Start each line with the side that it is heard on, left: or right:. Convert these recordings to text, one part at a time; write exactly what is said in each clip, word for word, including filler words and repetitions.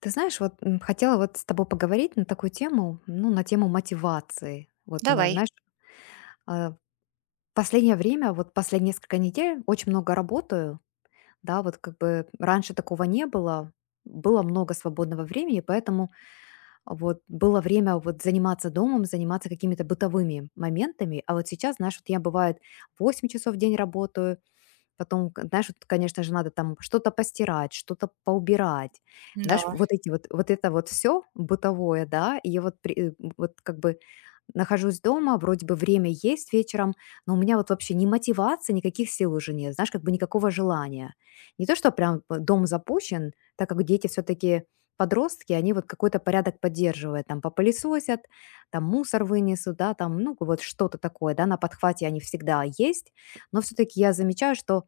left: Ты знаешь, вот м, хотела вот с тобой поговорить на такую тему, ну, на тему мотивации. Вот, на-
right: Давай.
left: знаешь, а, в последнее время, вот последние несколько недель очень много работаю, да, вот как бы раньше такого не было, было много свободного времени, поэтому вот было время вот заниматься домом, заниматься какими-то бытовыми моментами, а вот сейчас, знаешь, вот я бывает восемь часов в день работаю. Потом, к знаешь, вот, конечно же, надо там что-то постирать, что-то поубирать.
right: Да,
left: Знаешь, вот эти вот вот это вот все бытовое, да. И я вот при э, вот как бы нахожусь дома, вроде бы время есть вечером, но у меня вот вообще ни мотивации, никаких сил уже нет, знаешь, как бы никакого желания. Не то, что прям п дом запущен, так как дети все таки подростки, они вот какой-то порядок поддерживают, там попылесосят, там мусор вынесут, да, там, ну, вот что-то такое, да, на подхвате они всегда есть. Но все таки я замечаю, что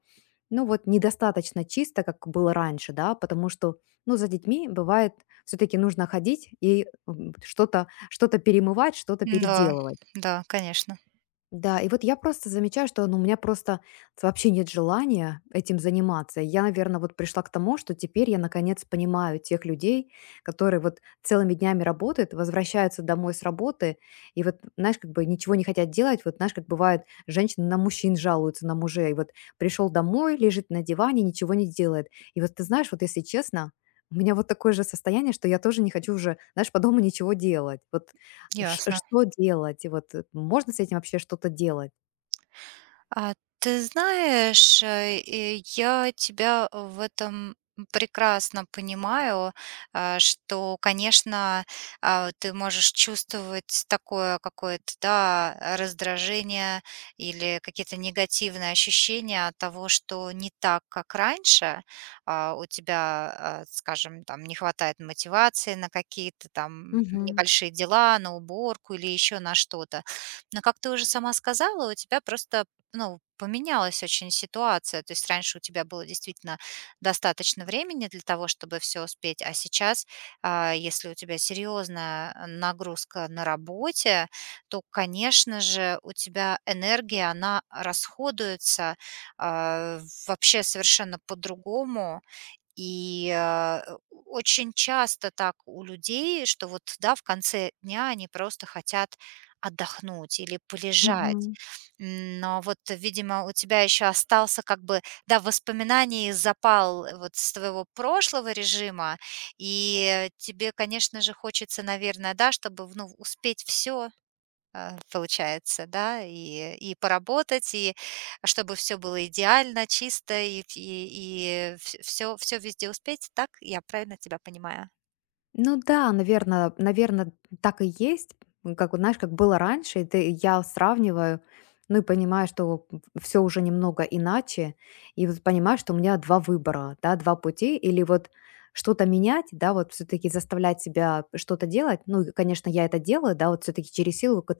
left: ну вот недостаточно чисто, как было раньше, да, потому что, ну, за детьми бывает все-таки нужно ходить и м, что-то что перемывать, что-то
right: да,
left: переделывать.
right: да, конечно.
left: Да, и вот я просто замечаю, что, ну, у меня просто вообще нет желания этим заниматься. Я, наверное, вот пришла к тому, что теперь я наконец понимаю тех людей, которые вот целыми днями работают, возвращаются домой с работы, и вот, знаешь, как бы ничего не хотят делать. Вот, знаешь, как бывает, женщины на мужчин жалуются, на мужей. Вот пришел домой, лежит на диване, ничего не делает. И вот ты знаешь, вот если честно, у меня вот такое же состояние, что я тоже не хочу уже, знаешь, по дому ничего делать. Вот Ш
right: Ясно.
left: Что делать? И Вот э, можно с этим вообще что-то делать?
right: А, ты знаешь, э, и я тебя в этом прекрасно понимаю, а, что, конечно, а, вот ты можешь чувствовать такое какое-то, да, раздражение или какие-то негативные ощущения от того, что не так, как раньше. А, у тебя, а, скажем, там не хватает мотивации на какие-то там
left: Мгм,
right: небольшие дела, на уборку или еще на что-то. Но, как ты уже сама сказала, у тебя просто ну, поменялась очень ситуация. То есть раньше у тебя было действительно достаточно времени для того, чтобы все успеть, а сейчас, а, если у тебя серьезная э, нагрузка на работе, то, конечно же, у тебя энергия, она расходуется а, вообще совершенно по-другому, и, а, э, очень часто так у людей, что вот, да, в конце дня они просто хотят отдохнуть или полежать.
left: мгм.
right: М, но вот, видимо, у тебя еще остался как бы, да, в воспоминании запал э, вот с твоего прошлого режима, и э, тебе, конечно же, хочется, наверное, да, чтобы, ну, успеть все а, получается, да, и, и поработать, и чтобы все было идеально, чисто, и, и, все, все везде успеть, так я правильно тебя понимаю?
left: Ну да, наверное, наверное, так и есть. М, как вот, знаешь, как было раньше, и ты я сравниваю, ну и понимаю, что все уже немного иначе. И вот понимаю, что у меня два выбора, да, два пути. Или вот что-то менять, да, вот все таки заставлять себя что-то делать. Ну и, конечно, я это делаю, да, вот все таки через силу к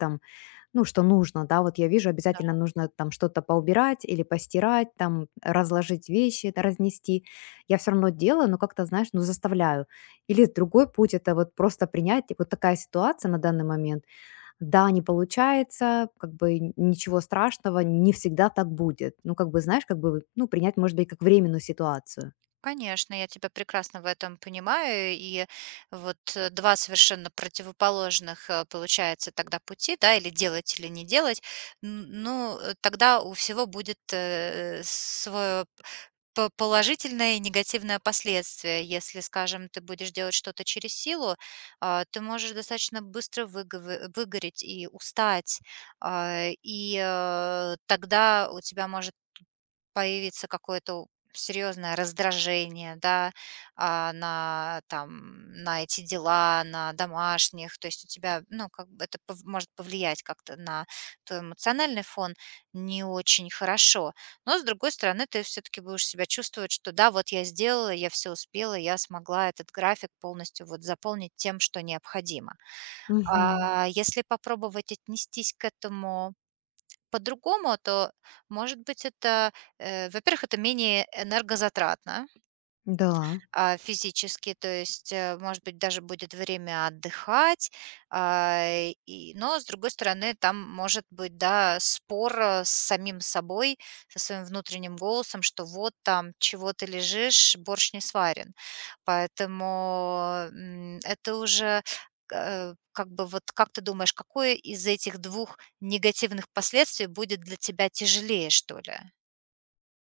left: Ну, что нужно, да, вот я вижу,
right: Да,
left: обязательно нужно там что-то поубирать или постирать, там разложить вещи, это разнести. Я все равно делаю, но как-то, знаешь, ну, заставляю. Или другой путь — это вот просто принять, типа, вот такая ситуация на данный момент. Да, не получается, как бы н- ничего страшного, не всегда так будет. Ну, как бы, знаешь, как бы, ну, принять, может быть, как временную ситуацию.
right: конечно, я тебя прекрасно в этом понимаю, и вот э, два совершенно противоположных э, получается тогда пути, да, или делать, или не делать. Н- ну, э, тогда у всего будет э, свое По положительное и негативное последствие. Если, скажем, ты будешь делать что-то через силу, а, ты можешь достаточно быстро выговы выгореть и устать, а, и, э, тогда у тебя может появится какое-то серьезное раздражение, да, а, на там на эти дела, на домашних, то есть у тебя, ну, как бы это пов- может повлиять как-то на твой эмоциональный фон не очень хорошо. Но, с другой стороны, ты все-таки будешь себя чувствовать, что да, вот я сделала, я все успела, я смогла этот график полностью вот заполнить тем, что необходимо.
left: Мгм.
right: А если попробовать отнестись к этому по-другому, то, может быть, это, э, во-первых, это менее энергозатратно,
left: Да.
right: а, физически, то есть, э, может быть, даже будет время отдыхать, а, и но, с другой стороны, там может быть, да, спор, э, с самим собой, со своим внутренним голосом, что вот там, чего ты лежишь, борщ не сварен. Поэтому, м, это уже, э, как бы вот как ты думаешь, какое из этих двух негативных последствий будет для тебя тяжелее, что ли?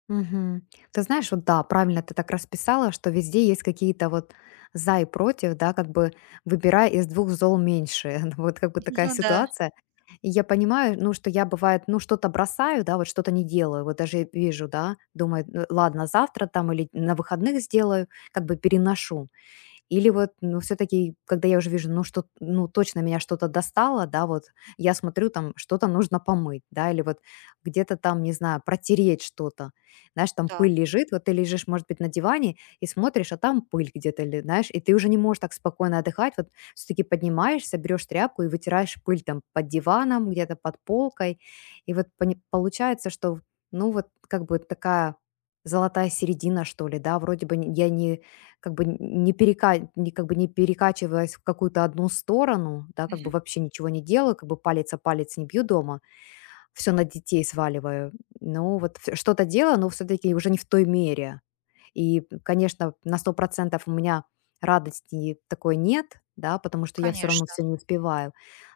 left: Мгм. Ты знаешь, вот да, правильно ты так расписала, что везде есть какие-то вот за и против, да, как бы выбирая из двух зол меньше. Вот как бы такая
right: Ну да.
left: ситуация. И я понимаю, ну, что я бывает, ну, что-то бросаю, да, вот что-то не делаю, вот даже вижу, да, думаю: «Ну, ладно, завтра там или на выходных сделаю, как бы переношу». Или вот, ну, все таки когда я уже вижу, ну, что, ну, точно меня что-то достало, да, вот я смотрю, там что-то нужно помыть, да, или вот где-то там, не знаю, протереть что-то. Знаешь, там
right: Да.
left: пыль лежит, вот ты лежишь, может быть, на диване и смотришь, а там пыль где-то, ле- знаешь, и ты уже не можешь так спокойно отдыхать, вот все-таки поднимаешься, берешь тряпку и вытираешь пыль там под диваном, где-то под полкой. И вот пони- получается, что, ну, вот как бы такая золотая середина, что ли, да, вроде бы н- я не как бы не перека не как бы не перекачиваясь в какую-то одну сторону, да, как бы
right: Мгм.
left: вообще ничего не делаю, как бы палец о палец не бью дома, все на детей сваливаю. Ну, вот ф что-то делаю, но все-таки уже не в той мере. И, конечно, на сто процентов у меня радости такой нет, да, потому что я все равно
right: Конечно.
left: все не успеваю.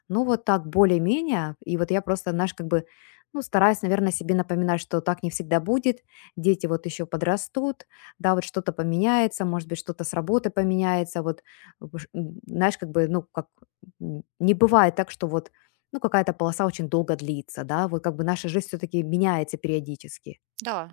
left: Ну, вот так более-менее. И вот я просто, знаешь, как бы, ну, стараюсь, наверное, себе напоминать, что так не всегда будет. Дети вот еще подрастут, да, вот что-то поменяется, может быть, что-то с работы поменяется. Вот, выш м, знаешь, как бы, ну, как, м, не бывает так, что вот, ну, какая-то полоса очень долго длится, да. Вот как бы наша жизнь все-таки меняется периодически.
right: Да.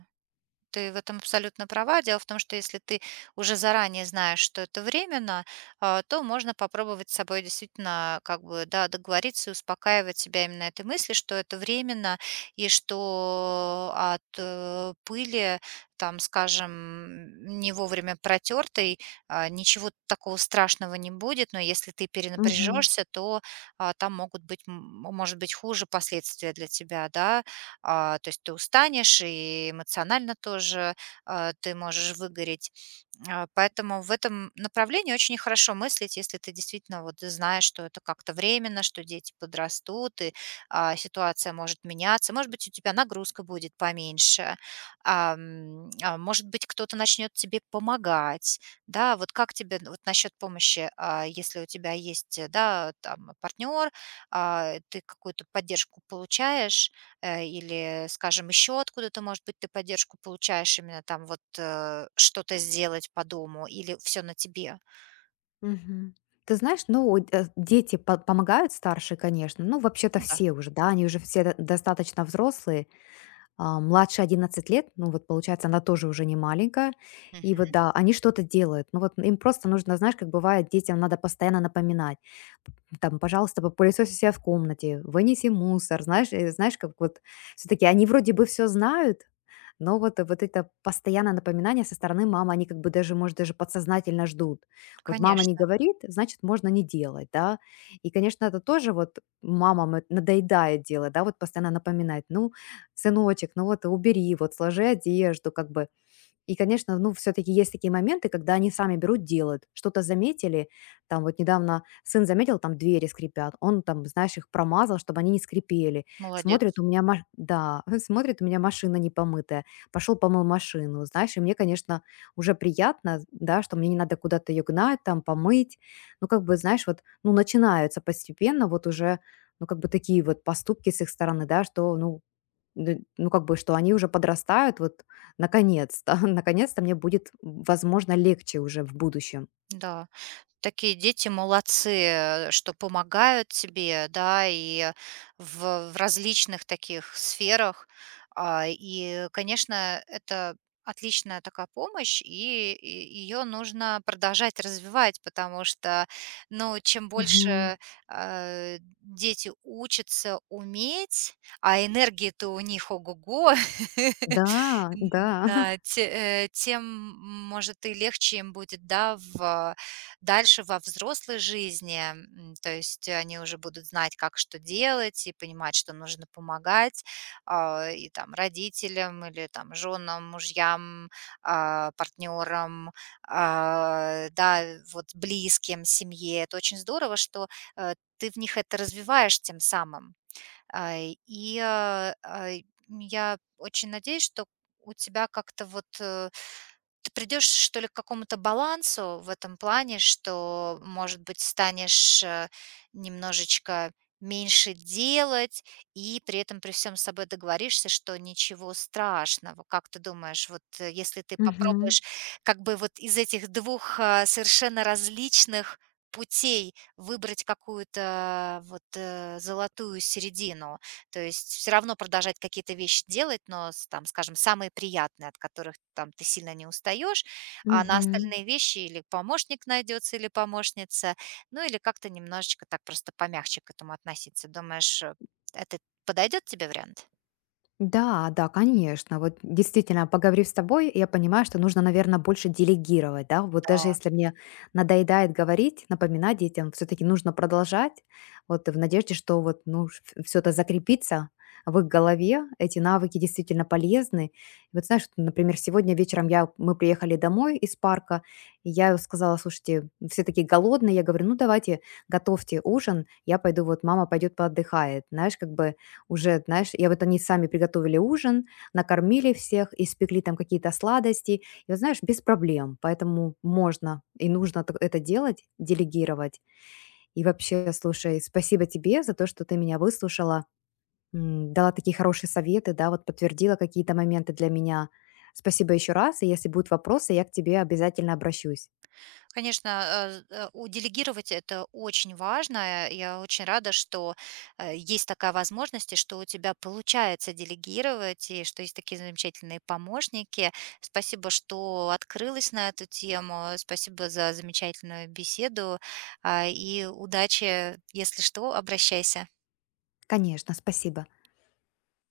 right: Ты в этом абсолютно права. Дело в том, что если ты уже заранее знаешь, что это временно, а, то можно попробовать с собой действительно как бы да, договориться и успокаивать себя именно этой мыслью, что это временно и что от э, пыли, там, скажем, не вовремя протертой, а, ничего такого страшного не будет, но если ты
left: Мгм.
right: перенапряжешься, то а, там могут быть, м, может быть, хуже последствия для тебя, да, а, то есть ты устанешь и эмоционально тоже, а, ты можешь выгореть. А, поэтому в этом направлении очень хорошо мыслить, если ты действительно вот знаешь, что это как-то временно, что дети подрастут, и, а, ситуация может меняться. Может быть, у тебя нагрузка будет поменьше, ам, а, может быть, кто-то начнет тебе помогать. Да, вот как тебе вот насчет помощи, а, если у тебя есть, э, да, там партнер, а, ты какую-то поддержку получаешь, э, или, скажем, еще откуда-то, может быть, ты поддержку получаешь именно там вот э, что-то сделать по дому, или все на тебе?
left: Мгм. Ты знаешь, ну, вот, э, дети по- помогают старшие, конечно. Ну, вообще-то
right: Ну да.
left: все уже, да, они уже все до- достаточно взрослые, а, младше одиннадцати лет, ну вот получается, она тоже уже не маленькая. И
right: Мгм.
left: вот да, они что-то делают. Ну вот им просто нужно, знаешь, как бывает, детям надо постоянно напоминать. П- Там, пожалуйста, попылесось у себя в комнате, вынеси мусор, знаешь, э, знаешь, как вот все-таки они вроде бы все знают, но вот, э, вот это постоянное напоминание со стороны мамы, они как бы даже, может, даже подсознательно ждут. Вот мама не
right: Конечно,
left: говорит, значит, можно не делать, да. И, конечно, это тоже вот мамам это надоедает дело, да, вот постоянно напоминать. Ну, сыночек, ну вот убери, вот сложи одежду, как бы. И, конечно, ну, все-таки есть такие моменты, когда они сами берут, делают. Что-то заметили, там вот недавно сын заметил, там двери скрипят, он там, знаешь, их промазал, чтобы они не скрипели. Смотрит,
right: молодец.
left: у меня, ма- да, смотрит, у меня машина не помытая. Пошел помыл машину, знаешь, и мне, конечно, уже приятно, да, что мне не надо куда-то ее гнать, там, помыть. Ну, как бы, знаешь, вот, ну, начинаются постепенно вот уже ну, как бы такие вот поступки с их стороны, да, что, ну, Д ну, как бы, что они уже подрастают, вот наконец-то, наконец-то мне будет, возможно, легче уже в будущем.
right: Да. Такие дети молодцы, э, что помогают тебе, да, и в, в различных таких сферах. А, И, конечно, это отличная такая помощь, и ее нужно продолжать развивать, потому что, ну, чем
left: Мгм.
right: больше э, дети учатся уметь, а энергии-то у них ого-го,
left: Да, да.
right: да, те э, тем, может, и легче им будет, да, в дальше во взрослой жизни. М, то есть они уже будут знать, как что делать, и понимать, что нужно помогать, а, и там родителям или там женам, мужьям, а, партнерам, а, да, вот близким, семье. Это очень здорово, что, э, ты в них это развиваешь тем самым. А, и, а, а, я очень надеюсь, что у тебя как-то вот, э, ты придешь, что ли, к какому-то балансу в этом плане, что, может быть, станешь, э, немножечко меньше делать и при этом при всем с собой договоришься, что ничего страшного. Как ты думаешь, вот, э, если ты
left: Мгм.
right: попробуешь как бы вот из этих двух а, совершенно различных путей выбрать какую-то вот, э, золотую середину? То есть все равно продолжать какие-то вещи делать, но с там, скажем, самые приятные, от которых там ты сильно не устаешь, а на
left: Мгм.
right: остальные вещи или помощник найдется или помощница, ну, или как-то немножечко так просто помягче к этому относиться. Думаешь, э, это подойдет тебе вариант?
left: Да, да, конечно. Вот действительно, поговорив с тобой, я понимаю, что нужно, наверное, больше делегировать, да. Вот даже если мне надоедает говорить, напоминать детям, все-таки нужно продолжать, вот в надежде, что вот, ну, все это закрепится в их голове, эти навыки действительно полезны. И вот знаешь, вот, например, сегодня вечером я, мы приехали домой из парка, и я сказала: слушайте, все такие голодные, я говорю, ну давайте готовьте ужин, я пойду, вот мама пойдет поотдыхает. Знаешь, как бы уже, знаешь, и вот они сами приготовили ужин, накормили всех, испекли там какие-то сладости. И вот, знаешь, без проблем. Поэтому можно и нужно так- это делать, делегировать. И вообще, слушай, спасибо тебе за то, что ты меня выслушала, м, дала такие хорошие советы, да, вот подтвердила какие-то моменты для меня. Спасибо еще раз, и если будут вопросы, я к тебе обязательно обращусь.
right: Конечно, э, э, у делегировать это очень важно. Я очень рада, что э, есть такая возможность, и что у тебя получается делегировать, и что есть такие замечательные помощники. Спасибо, что открылась на эту тему. Спасибо за замечательную беседу. А, И удачи, если что, обращайся.
left: Конечно, спасибо.